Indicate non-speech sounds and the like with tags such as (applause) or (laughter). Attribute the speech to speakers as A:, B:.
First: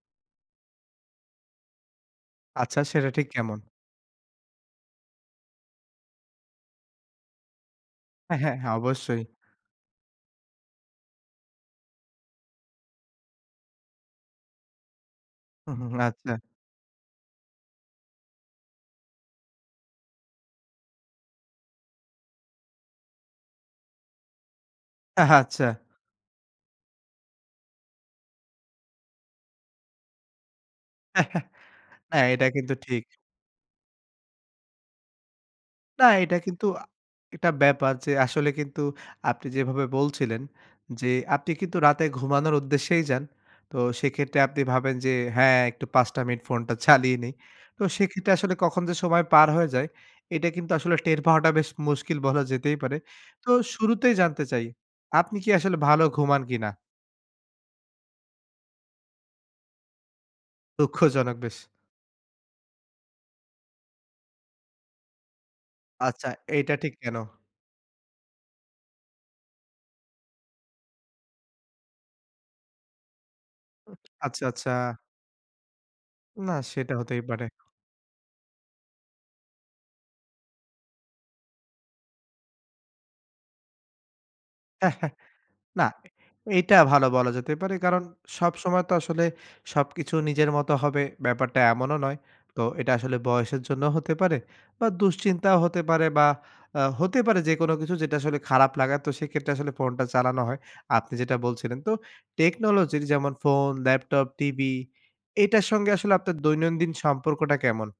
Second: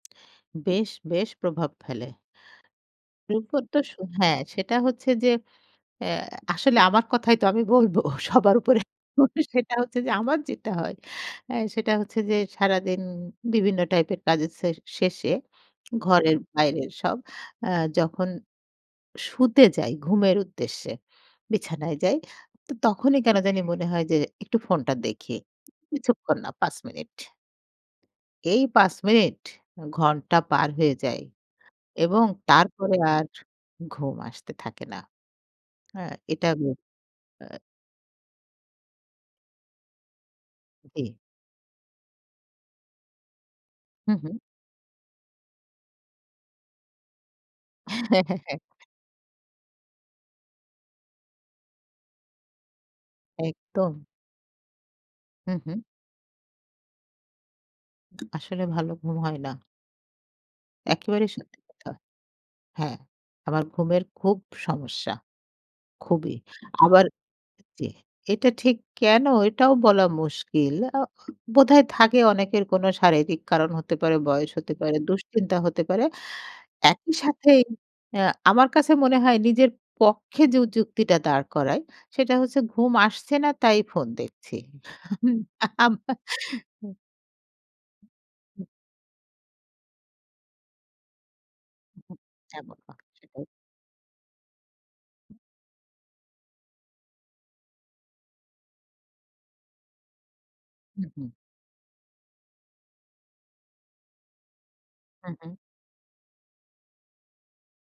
A: বেশ, বেশ প্রভাব ফেলে।
B: আচ্ছা সেটা ঠিক কেমন?
A: এরপর তো সো হ্যাঁ, সেটা হচ্ছে যে, অ্যা আসলে আমার কথাই তো আমি বলবো সবার
B: হ্যাঁ, হ্যাঁ,
A: উপরে
B: অবশ্যই।
A: সেটা হচ্ছে, যে আমার যেটা হয় অ্যা সেটা হচ্ছে যে, সারাদিন বিভিন্ন টাইপের কাজের সে শেষে,
B: হুম,
A: (smacks lips)
B: হুম, আচ্ছা।
A: ঘরের বাইরের সব আ যখন শুতে যাই, ঘুমের উদ্দেশ্যে, বিছানায় যাই, তখনই কেনো জানি মনে হয় যে একটু ফোনটা দেখি।
B: আচ্ছা।
A: কিছুক্ষণ না ৫ মিনিট। এই ৫ মিনিট, ঘণ্টা পার হয়ে যায়
B: (chuckles)
A: এবং
B: হ্যাঁ, এটা
A: তার
B: কিন্তু
A: পরে
B: ঠিক।
A: আর ঘুম আসতে থাকে না।
B: না
A: হ্যাঁ,
B: এটা
A: এটা
B: কিন্তু
A: (unintelligible)
B: আ এটা
A: অ্যা
B: ব্যাপার যে, আসলে কিন্তু আপনি যেভাবে বলছিলেন যে
A: জ্বি।
B: আপনি কিন্তু রাতে ঘুমানোর উদ্দেশ্যেই যান, তো
A: হুম, হু।
B: সেক্ষেত্রে আপনি ভাবেন যে হ্যাঁ একটু ৫টা মিনিট ফোনটা চালিয়ে নিই। তো সেক্ষেত্রে আসলে কখন
A: (chuckles)
B: যে সময় পার হয়ে যায়, এটা কিন্তু আসলে টের পাওয়াটা বেশ মুশকিল বলা যেতেই পারে। তো
A: একদম।
B: শুরুতেই জানতে চাই আপনি কি
A: হুম, হু।
B: আসলে ভালো ঘুমান কিনা?
A: আসলে ভালো ঘুম হয় না। একেবারেই
B: দুঃখজনক বেশ।
A: সত্যি কথা। হ্যাঁ, আমার ঘুমের খুব সমস্যা,
B: আচ্ছা,
A: খুবই।
B: এইটা ঠিক
A: আবার
B: কেনো?
A: জ্বি। এটা ঠিক কেনো এটাও বলা মুশকিল। অ বোধহয় থাকে অনেকের কোনো শারীরিক কারণ
B: উ
A: হতে পারে,
B: আচ্ছা,
A: বয়স
B: আচ্ছা।
A: হতে পারে, দুশ্চিন্তা হতে পারে।
B: না, সেটা
A: একই
B: হতেই পারে।
A: সাথেই অ্যা আমার কাছে মনে হয় নিজের পক্ষে জু যুক্তিটা দাঁড় করায় সেটা হচ্ছে ঘুম আসছে না তাই ফোন দেখছি।
B: (chuckles)
A: (chuckles) হুম,
B: না,
A: আম
B: এইটা
A: উ
B: ভালো বলা যেতে পারে। কারন সবসময় তো আসলে সবকিছু নিজের মত হবে ব্যাপারটা এমনও নয়।
A: (unintelligible)
B: তো
A: এমন
B: এটা
A: অ
B: আসলে
A: সেটাই।
B: বয়সের জন্যও হতে পারে বা দুশ্চিন্তাও হতে পারে বা অ্যা হতে পারে যেকোনো কিছু যেটা আসলে খারাপ লাগা, তো সেক্ষেত্রে আসলে ফোনটা চালানো হয়।
A: হুম,
B: আপনি
A: হু।
B: যেটা বলছিলেন তো টেকনোলজির যেমন ফোন, ল্যাপটপ, টিভি
A: হুম, হুম।
B: এটার সঙ্গে আসলে আপনার দৈনন্দিন সম্পর্কটা কেমন?